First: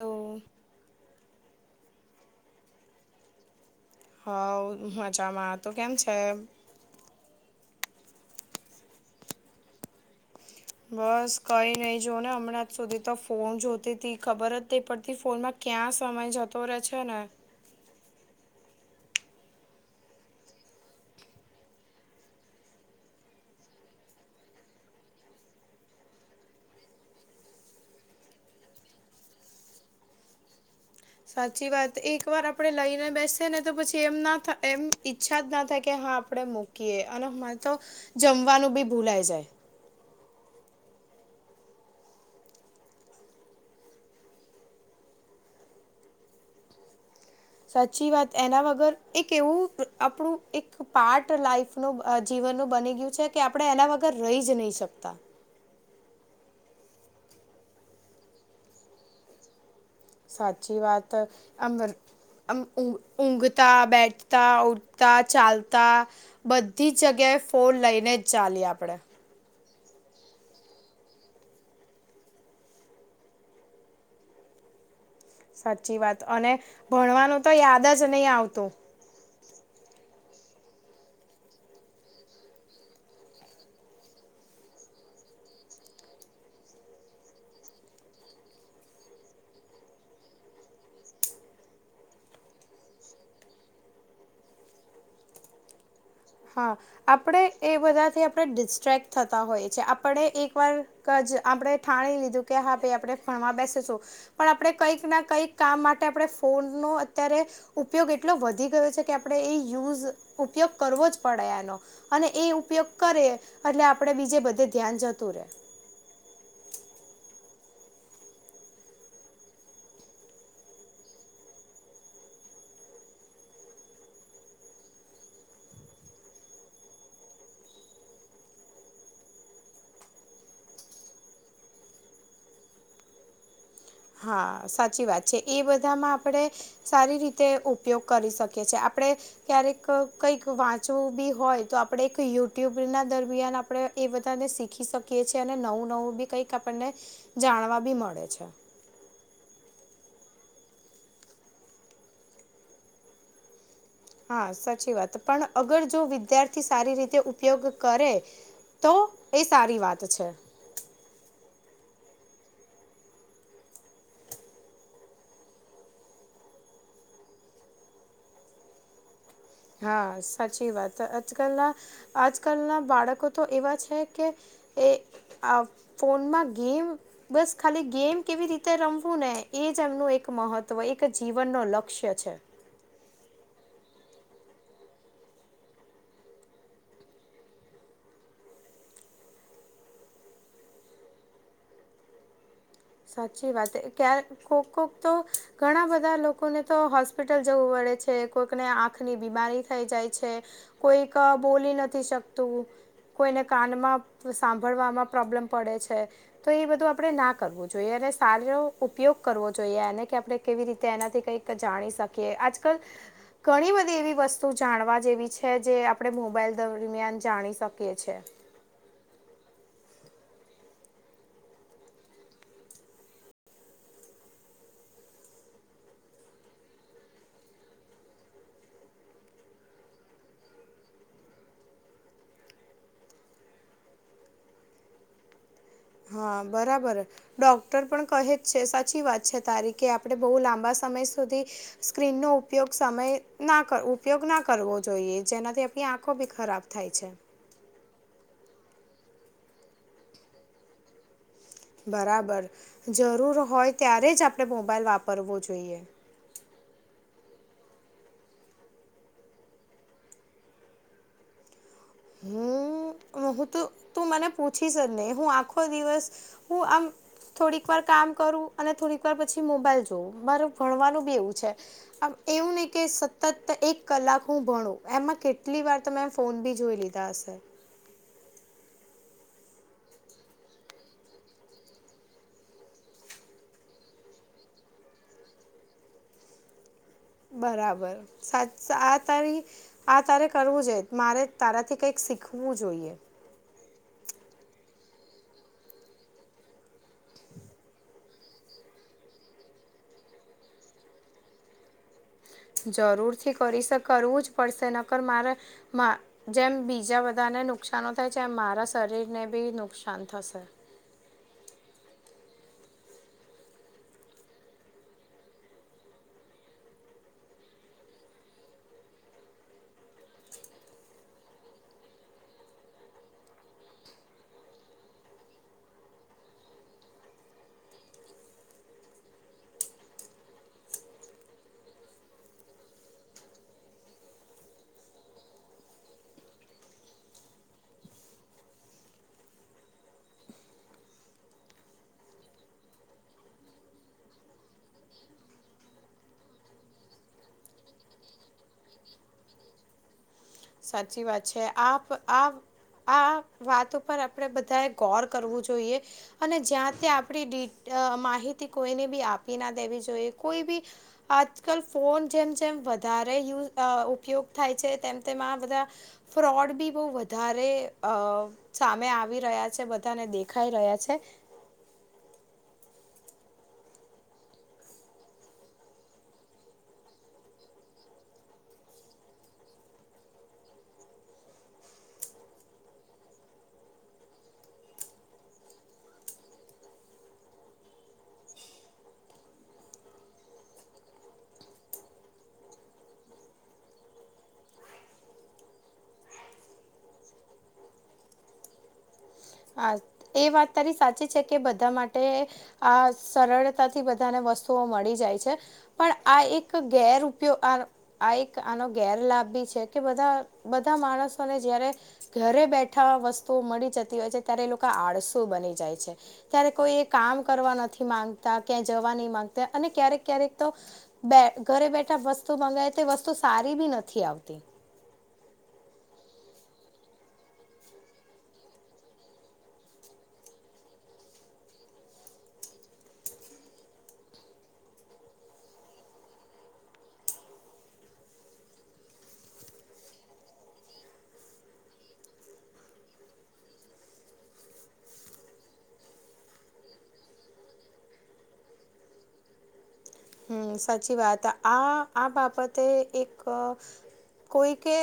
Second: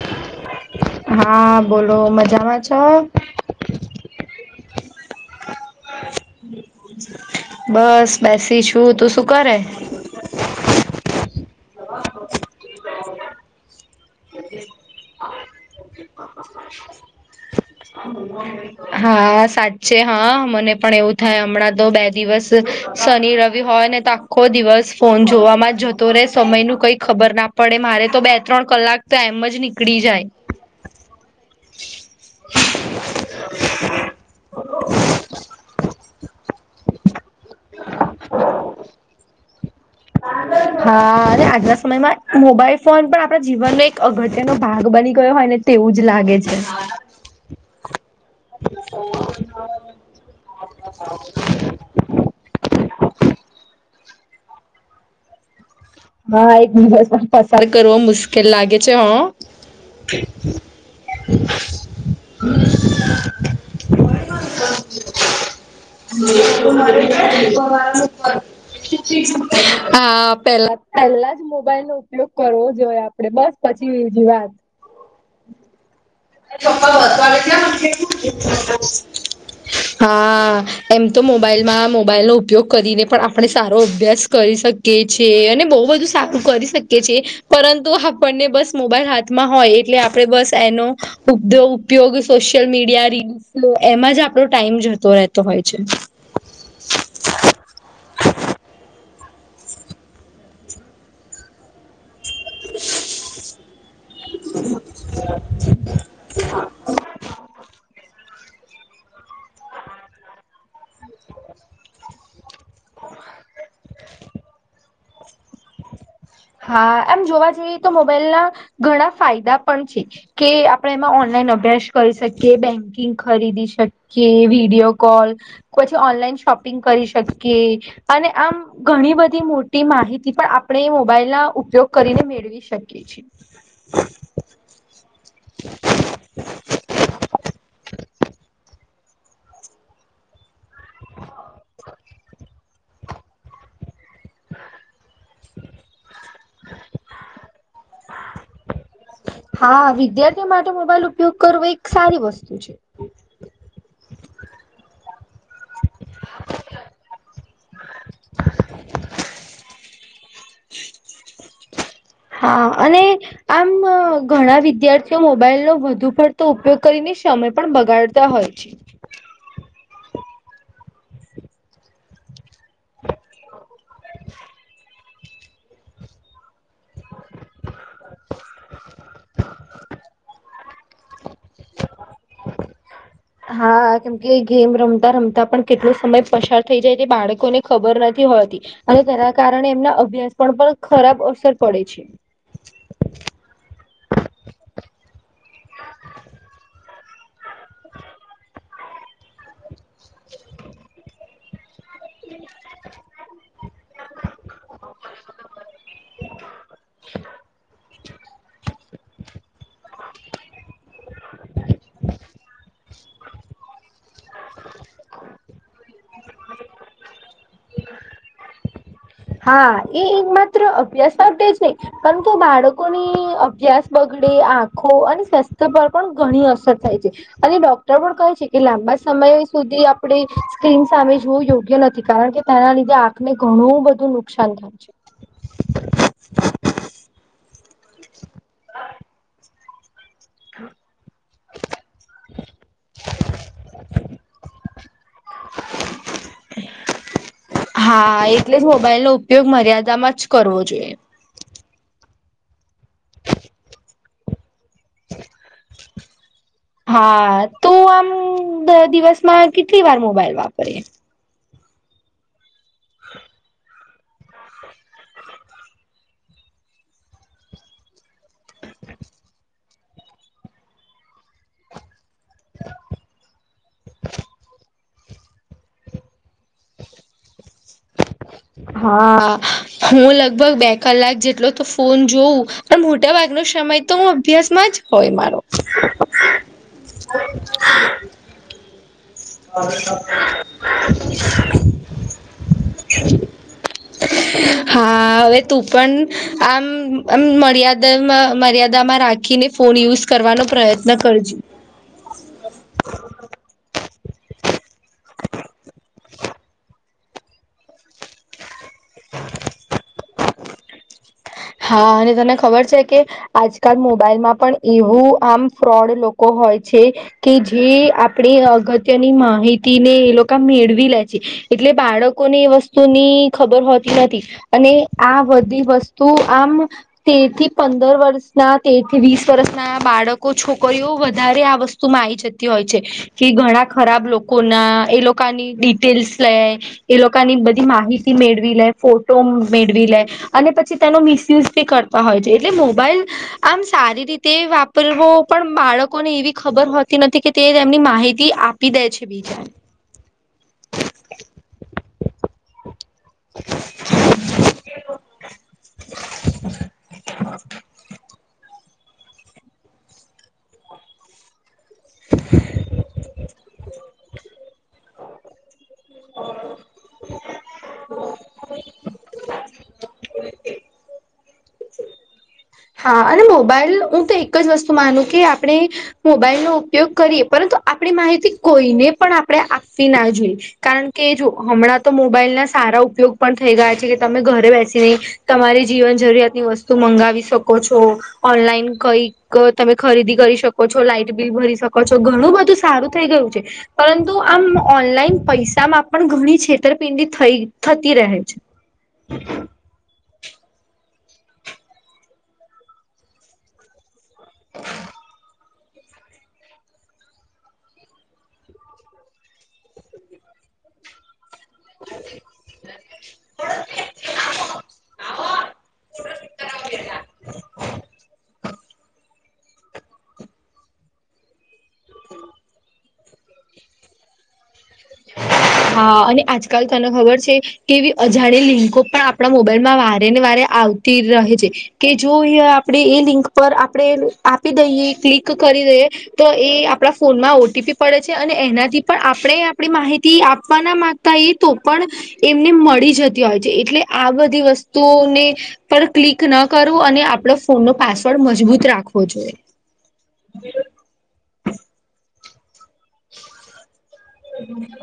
તો હા, બોલો. મજામાં છો? હ, મજામાં, તો કેમ છે? બસ, બેસી છું, તું શું કરે? બસ, કઈ નઈ, જો ને હમણાં જ સુધી તો ફોન જોતી તી. ખબર રતી પડતી ફોનમાં ક્યાં સમય જતો રહે છે ને હ [inaudible] હા, સાચે હા, મને પણ એવું થાય હમણાં તો બે દિવસ શનિ રવિ હોય ને આખો દિવસ ફોન જોવામાં જતો રહે સમયનું કંઈ ખબર ના પડે મારે તો બે ત્રણ કલાક તો એમ જ નીકળી જાય સાચી વાત, એક વાર આપણેે લઈને બેસે ને એ તો પછી એમ ના એમ ઈચ્છા જ ના થાય કે હા આપડે મૂકીએ અને માય ત જમવાનું બી ભૂલાઈ જાય. હા અને આજના સમયમાં મોબાઈલ ફોન પણ આપણા જીવનનો એક અઘટ્યનો ભાગ બની ગયો હોય ને. તેવું જ લાગે છે. સાચી વાત એના વગર એક એવું અ આપડણું એક પાર્ટ લાઈફ નું અ જીવનનું બની ગીયું છે કે આપડે એના વગર રહી જ નહી શકતા. હા એક દિવસ પણ પસાર કરવો મુસ્કેલ લાગે છે હ. સાચી વાત [inaudible] આમ ઊ ઊંઘતા, બેઠતા, ઉઠતા, ચાલતા બધી જ જગ્યાએ ફોન લઈને જ ચાલીએ આપડે હા, પેલા પેલા જ મોબાઈલ નો ઉપયોગ કરવો જોઈએ આપણે બસ પછી બીજી વાત સાચી વાત અને ભણવાનું તો યાદ જ નઈ આવતું હા, એમ તો મોબાઈલમાં મોબાઈલનો ઉપયોગ કરીને પણ આપણે સારો અભ્યાસ કરી શક કે છે અને બહુ બધું સારું કરી શકે પરંતુ આપણને બસ મોબાઈલ હાથમાં હોય એટલે આપડે બસ એનો [inaudible] ઉપયોગ સોશિયલ મીડિયા રીલસો એમાં જ આપડો ટાઈમ જતો રહેતો હોય છે હા, આપડે એ બધાથી આપણે ડિસ્ટ્રેક્ટ થતા હોય છે. આપડે એક વાર કાજ આપણે થાણી લીધું કે હા ભાઈ આપડે ભણવા બેસીશું, પણ આપડે કંઈક ના કંઈક કામ માટે આપડે ફોનનો અત્યારે ઉપયોગ એટલો વધી ગયો છે કે આપણે એ યુઝ ઉપયોગ કરવો જ પડયાનો અને એ ઉપયોગ કરે એટલે આપડે બીજે બધે ધ્યાન જતું રે હા, એમ જોવા જઈ તો મોબાઈલ ના ઘણા ફાયદા પણ છે કે, આપડે એમાં ઓનલાઈન અભ્યાસ કરી શકીએ, બેન્કિંગ ખરીદી શક કે વિડીયો કોલ પછી ઓનલાઈન શોપિંગ કરી શકીએ અને આમ ઘણી બધી મોટી માહિતી પણ આપણે એ બાઈલ ના ઉપયોગ કરીને મેળવી શકીએ છીએ હા, સાચી વાત છે એ બધામાં પડે સારી રીતે ઉપયોગ કરી શકીએ છીએ, આપડે ક્યારેક કંઈક વાંચવું બી હોય તો આપડે એક યુટ્યુબ ના દરમિયાન આપડે એ બધાને શીખી શક કિએ છે અને નવું નવું બી કંઈક આપણને જાણવા બી મળે છે હા, વિદ્યાર્થીઓ માટે મોબાઈલ ઉપયોગ કરવો એક સારી વસ્તુ છે હા સાચી વાત પણ અગર જો વિદ્યાર્થી સારી રીતે ઉપયોગ કરે. તો એ સારી વાત છે. હા, અને આમ, ઘણા વિદ્યાર્થીઓ મોબાઈલ નો વધુ પડતો ઉપયોગ કરીને સમય પણ બગાડ તા હોય છે. હા, સાચી વાત આજ કાલના આજકાલના બાળકો તો એવા છે કે, એ ફોનમાં ગેમ બસ ખાલી ગેમ કેવી રીતે રમવું ને એ જ એમનું એક મહત્વ એક જીવનનું લક્ષ્ય છે હા કેમકે ગેમ રમતા રમતા પણ કેટલો સમય પસાર થઈ જાય તે બાળકોને ખબર નથી હોતી અને તેના કારણે એમના અભ્યાસ પણ પણ ખરાબ અસર પડે છે સાચી વાત [inaudible] કોક કોક તો ઘણા બધા લોકોને તો હોસ્પિટલ જવું પડે છે. કોઈકને આ આંખની બીમારી થઈ જાય છે કોઈક બોલી નથી શકતું. કોઈને કાનમાં સાંભળવામાં પ્રોબ્લેમ પડે છે તો એ બધું આપડે ણા જોએ અને સારો ઉપયોગ કરવો જોઈએ એને કે આપડે કેવી રીતે એનાથી કંઈક જાણી શકીએ આજ કલ. ઘણી બધી એવી વસ્તુ જાણવા જેવી છે જે આપ આપડે મોબાઈલ દરમિયાન જાણી શકીએ છે હા એ એક માત્ર અભ્યાસ માટે જ નહીં. પરંતું બાળકોની અભ્યાસ બગડે આંખો અને સ્વાસ્થ્ય પર પણ ઘણી અસર થાય છે. અને ડોક્ટર પણ કહે છે કે લાંબા સમય સુધી આપડે સ્ક્રીન સામે જોવું યોગ્ય નથી કારણ કે તેના લીધે આંખને ઘણું બધું નુકસાન થાય છે. હા બરાબર ડોક્ટર પણ કહે જ છે સાચી વાત છે તારી કે આપ પડે બઉ લાંબા સમય સુધી સ્ક્રીન નો ઉપયોગ સમય ના કર ઉપયોગ ના કરવો જોઈએ જેનાથી આપડી આંખો બી ખરાબ. થાય છે. હા એટલે જ મોબાઈલનો ઉપયોગ મર્યાદામાં જ કરવો જોઈએ. બરાબર જરૂર હોય ત્યારે જ આપડે મોબાઈલ વાપરવો જોઈએ. હા તું આમ દિવસમાં કેટલી વાર મોબાઈલ વાપરે હમ હું તો તું મને પૂછી જ નહી હું આખો દિવસ. હું આમ. થોડીક વાર કામ કરું અને થોડીક વાર પછી મોબાઈલ જોવું મારે ભણવાનું બી એવું છે. આમ એવું નહીં કે સતત એક કલાક હું ભણું એમાં કેટલી વાર તો મે એમ ફોન ભી જોઈ લી તા હશે [inaudible] હા હું લગભગ બે કલાક જેટલો તો ફોન જોઉં મોટા ભાગનો સમય તો હું અભ્યાસમાં જ હોય મારો. બરાબર. સાચ આ તારી આ તારે કરવું જોઈએ મારે તારાથી કંઈક શીખવું જોઈએ. [inaudible] હા હવે તું પણ આમ આમ મર્યાદામાં મર્યાદામાં રાખ ખીને ફોન યુઝ કરવાનો પ્રયત્ન કરજે જરૂરથી કરીશ કરવું જ પડશે નક્કર મારે. માં જેમ બીજા બધાને નુકશાનો થાય એમ મારાં સ શરીરને બી નુકસાન થશે. હા અને તને ખબર છે કે. આજકાલ મોબાઈલમાં પણ એવું આમ ફ્રોડ લોકો હોય છે. કે જે આપડે અગત્યની માહિતી ને એ લોકા મેળવી લે છે. એટલે બાળકોને એ વસ્તુની ખબર હોતી નથી અને આ બધી વસ તું આમ. તેર થી પંદર વર્ષના તેર થી વીસ વર્ષના બાળકો છોકરીઓ વધારે આ વસ તુમાં આવી જતી હોય છે કે ઘણા ખરાબ લોકો ના એ લોકાની ડિટેલ્સ લેય એ લોકાની બધી માહિતી મેળવી લે ફોટો મેળવી લે અને પછી. તેનો મિસયુઝ પણ કરતા હોય છે એટલે મોબાઈલ. આમ સારી રીતે વાપરવો પણ બાળકોને એવી ખબર હોતી નથી કે. તે તેમની માહિતી આપી દેય છે બીજાને. [inaudible] સાચી વાત છે આપ આ આ વાતો પર અ પડે બધા ગોર કરવું જોઈએ અને જ્યાં ત્યાં આપ ડીટ માહિતી. કોઈને બી આપી ના દેવી જોઈએ કોઈ બી આજકાલ ફોન જેમ જેમ વધારે યુઝ ઉપયોગ થાય છે તેમ તેમ આ બધા ફ્રોડ બી બો વધારે અ છા મે આવી રહ્યા છે બધાને દેખાઈ રહ્યા છે હા અને મોબાઈલ હું તો એક જ વસ્તુ માનું કે આપણે મોબાઈલનો ઉપયોગ કરીએ પરંતુ આપણી માહિતી કોઈને પણ આપડે આપવી ના જોઈએ કારણ કે જો હમણાં તો મોબાઈલ ના સારા ઉપયોગ પણ થઈ ગયા છે કે તમે ઘરે બેસીને તમારી જીવન જરૂરિયાત ની વસ્તુ મંગાવી શકો છો ઓનલાઈન કઈક તમે ખરીદી કરી શકો છો લાઈટ બિલ ભરી શકો છો ઘણું બધું સારું થઈ ગયું છે પરંતુ આમ ઓનલાઈન પૈસામાં પણ ઘણી છેતરપિંડી થઈ થતી રહે છે. હા એ વાત તારી સાચી છે કે બધા માટે આ સરળ બધાને વસ્તુઓ મળી જાય છે પણ આ એક ગેરયોગ આ એક આનો ગેરલાાભ ભી છે કે બધા બધા માણસ ને જયારે ઘરે બેઠા વસ્તુઓ મળી જતી હોય છે ત્યારે એ લોકો આળસુ બની જાય છે. ત્યારે કોઈ એ કામ કરવા નથી માંગતા ક્યાંય જવા નહી માંગતા અને ક્યારેક ક્યારેક તો બે ઘરે બેઠા વસ્તુ મંગાય તે વસ્તુ સારી બી નથી આવતી. હા અને આજકાલ તને ખબર છે. કેવી અજાણી લિંકો પણ આપણા મોબાઈલમાં વારે ને વારે આવતી રહે છે. કે જો અ આપણેે એ લિંક પર આપણેે આપી દઈએ, ક્લિક કરી દઈએ. તો એ આપણા ફોનમાં ઓટીપી પડે છે અને એનાથી પણ આપણે આપણી માહિતી આપવાના મામાંગતા એ તો પણ એમને મળી જતી હોય છે. એટલે આ બધી વસ્તુઓને પણ ક્લિક ન કરવું અને આપડો ફોન નો પાસવર્ડ મજબૂત રાખવો જોઈએ. હ સાચી વાત. આ આ બાબતે એક કોઈ કે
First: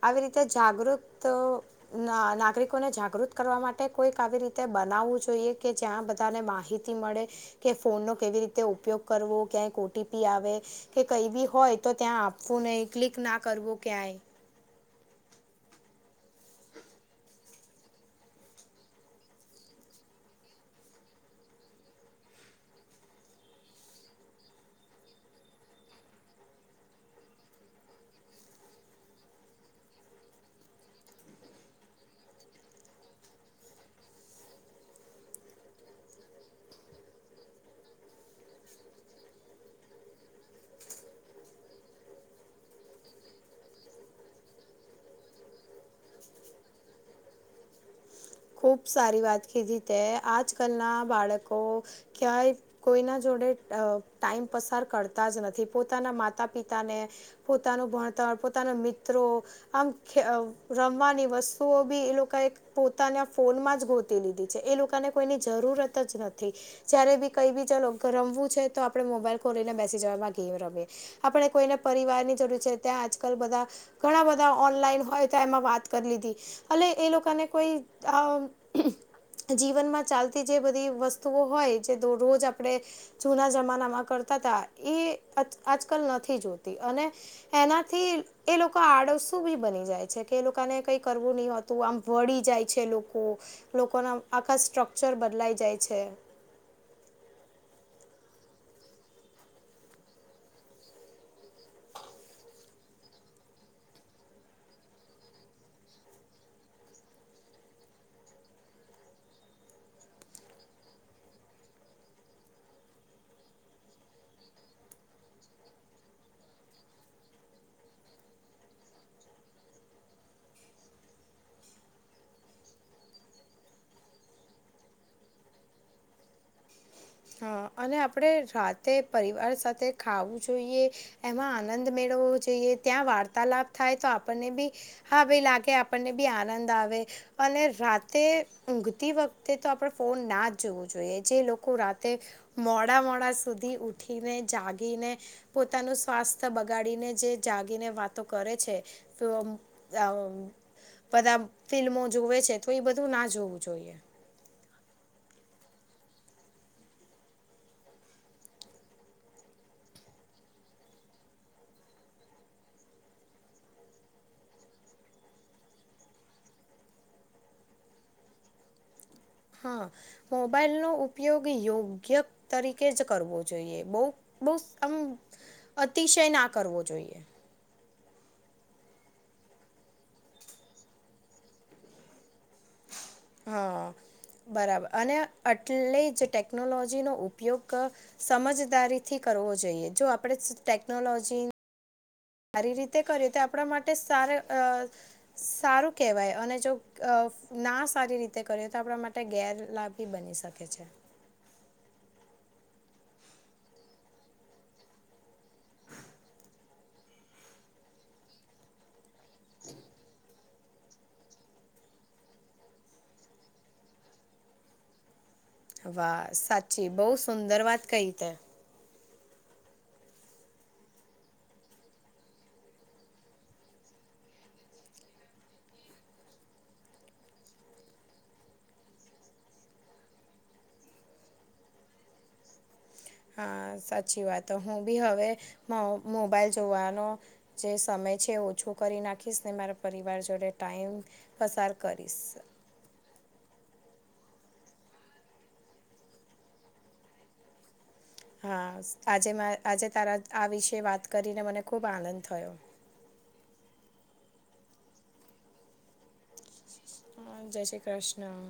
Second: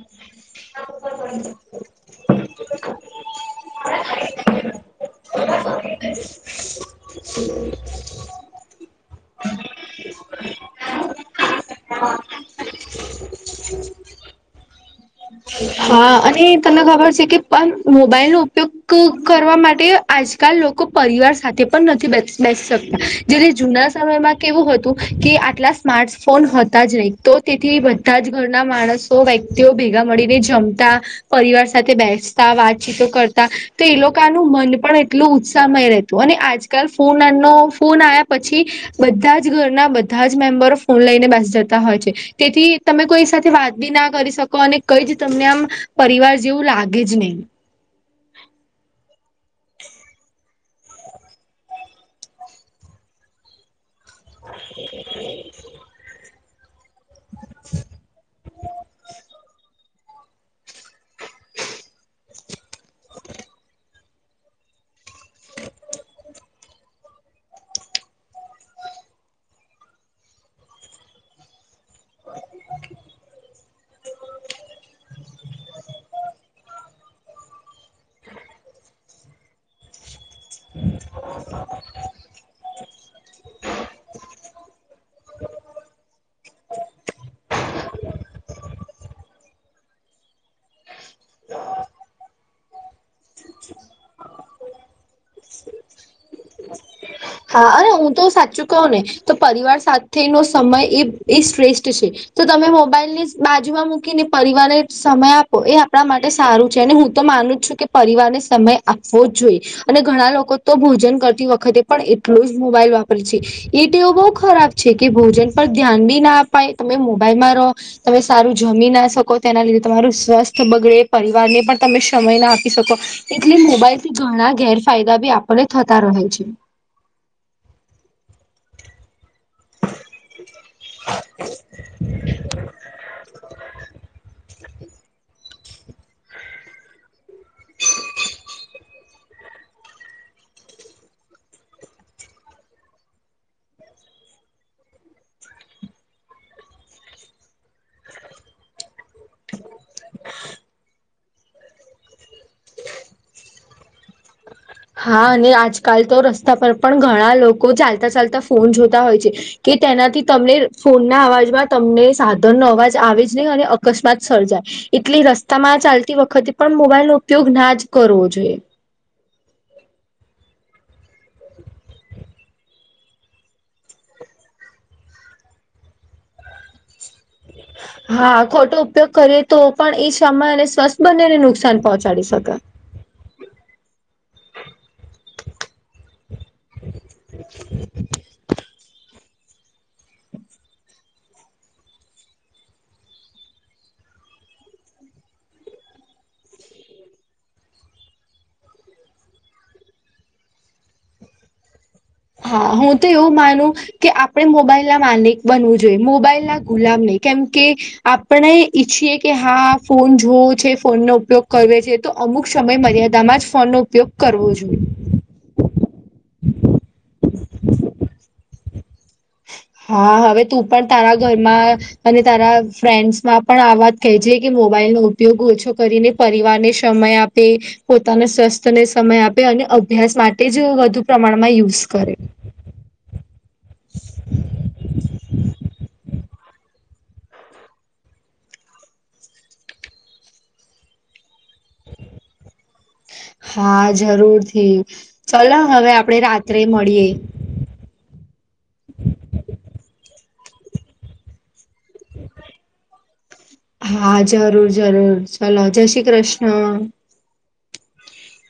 આવી રીતે જાગૃત ના નાગરિકોને જાગૃત કરવા માટે કોઈક આવી રીતે બનાવવું જોઈએ કે જ્યાં બધાને માહિતી મળે કે ફોન નો કેવી રીતે ઉપયોગ કરવો ક્યા ઓટીપી આવે કે કઈ બી હોય તો ત્યાં આપવું નહીિ ક્લિક ના કરવું ક્યાંય. હા અને તમને ખબર છે કે પણ મોબાઈલ નો ઉપયોગ કરવા માટે આજકાલ લોકો પરિવાર સાથે પણ નથી બેસી શકતા. જે જૂના સમયમાં કેવું હતું કે આટલા સ્માર્ટ ફોન હતા જ નહી. તો તેથી બધા જ ઘરના માણસો તો વ્યક્તિઓ ભેગા મળીને જમતા. પરિવાર સાથે બેસતા વાતચીતો કરતા તો એ લોકોનું મન પણ એટલું ઉત્સાહમય રહેત. તો અને આજકાલ ફોનનો ફોન આવ્યા પછી બધા જ ઘરના બધા જ મેમ્બરો ફોન લઈને બેસ જતા હોય છે. તેથી તમે કોઈ સાથે વાત બી ના કરી શકો. અને કઈ જ તમને આમ પરિવાર જેવું લાગે જ નહીં. ખુબ સારી વાત કીધી તે આજ કલ ના બાળકો ક્યાંય કોઈ ના જોડે અ ટાઈમ પસાર કરતા જ નથી પોતાના માતા પિતાને- પોતાનું ભણતર પોતાના મિત્રો આમ રમવાની વસ્તુઓ બી એ લોકો પો પોતાને ફોનમાં જ ગોતી લીધી છે એ લોકોને કોઈની જરૂરત જ નથી. જય્યારે બી કઈ બી રમવું છે તો આપડે મોબાઈલ ખોલીઈને બેસી જવામાં ગેમ રમે. આપણે કોઈને પરિવાર ની જરૂર છે. ત્યાં આજકાલ બધા ઘણા બધા ઓનલાઈન હોય તો એમાં વાત કરી લીધી એ એ લોકોને કોઈ આ જીવનમાં ચાલતી જે બધી વસ્તુઓ હોય જે રોજ. આપણે જૂના જમાનામાં કરતા હતા એ આજકાલ નથી જોતી અને એનાથી એ લોકો આડવ શું બી બની જાય છે કે એ લોકોને કઈ કરવું નહ હોતું. આમ વળી જાય છે લોકો લોકોના આખા સ્ટ્રક્ચર બદલાઈ જાય છે. હા અરે હું તો સાચું કહું ને તો પરિવાર સાથેનો સમય એ એ શ્રેષ્ઠ છે. તો તમે મોબાઈલ ની બાજુમાં મૂકીને પરિવાર સમય આપો એ આપણા માટે સારું છે અને હું તો માનું છ કે પરિવારને સમય આપવો જ જોઈએ અને ઘણા લોકો તો ભોજન કરતી વખતે પણ એટલોું જ મોબાઈલ વાપરે છે. એ તોવ બહ ખરાબ છે કે ભોજન પર ધ્યાન બી ના અપાય. તમે મોબાઈલમાં રહો તમે સારું જમી ના શકો તેના લીધે તમારું સ્વસ્થ બગડે, પરિવારને પણ તમે સમય ના આપી શકો. એટલે મોબાઈલ થી ઘણા ગેરફાયદા બી આપણને થતા રહે છે. હા અને આપણે રાતે પરિવાર સાથે ખાવું જોઈએ. એમાં આનંદ મેળવવો જોઈએ. ત્યાં વાર્તાલાપ થાય તો આપણને બી હા ભાઈ લાગે આપણને બી આનંદ આવે અને રાતે ઊંઘતી વખ તે તો આપણેે ફોન ના જ જોવું જોઈએ. જે લોકો રાત તે મોડા મોડા સુધી ઉઊઠીને જાગીને પોતાનું સ્વાસ્થ્ય બગાડીને જે જાગીને વાતો કરે છે. બધા ફિલ્મો જોવે છે તો એ બધું ના જોવું જોઈએ. હા અને આજકાલ તો રસ્તા પર પણ ઘણા લોકો ચાલતા ચાલતા ફોન જોતા હોય છે. કે તેનાથી તમને ફોનના અવાજમાં તમને સાધનનોો અવાજ આવે જ નહી અને અકસ્માત સર્જાય એટલે રસ્તામાં ચાલતી વખતે પણ મોબાઈલ નો ઉપયોગ ના જ કરવો જોઈએ. હા મોબાઈલનો ઉપયોગ યોગ્ય તરીકે જ કરવો જોઈએ. બહુ બહ આમ અતિશય ના કરવો જોઈએ. હા ખોટો ઉપયોગ કરીએ તો પણ એ સમ્ષય અને સ્વસ્થ બનેને નુકસાન પહોંચાડી શકે. હા. બરાબર. અને એટલે જ ટેકનોલોજીનો ઉપયોગ સમજદારીથી કરવો જોઈએ. જો આપડે ટેકનોલોજી સારી રીતે કરીયું તો આપણા માટે સારા સારું કહેવાય. અને જો ના સારી રીતે કર્યો તો આપણા માટે ગેરલાભી બની શકે છે. હા હું તો એવ માનું. કે આપણે મોબાઈલ ના માલિક બનવું જોઈએ. મોબાઈલ ના ગુલામને કેમ કે આપણે ઈચ્છીએ કે હા ફોન જોવો છે. ફોનનો ઉપયોગ કર છે તો અમુક સમય મર્યાદામાં જ ફોનનો ઉપયોગ કરવો જોઈએ. વાહ સાચી બહુ સુંદર વાત કહી ત. હા હવે તું પણ તારા ઘરમાં. અને તારા ફ્રેન્ડ્સમાં પણ આ વાત કહે છે કે મોબાઈલ નો ઉપયોગ ઓછો કરીને. પરિવાર ને સમય આપે. પોતાના સ્વસ્થને સમય આપે અને અભ્યાસ માટે જ વધુ પ્રમાણમાં યુઝ કરે. હા સાચી વાત. તો હું બી હવે મો મોબાઈલ જોવાનો જે સમય છે ઓછો કરી નાખીશ ને મારા પરિવાર જોડે ટાઈમ પસાર કરીશ. હા જરૂરથી ચલો હવે આપડે રાત્રે મળીએે. હા આજે મા આજે તારા આ વિશે વાત કરીને મને ખૂબ આનંદ થયો. હા જરૂર જરૂર ચલો જય શ્રી કૃષ્ણ. હા જય શ્રી કૃષ્ણ.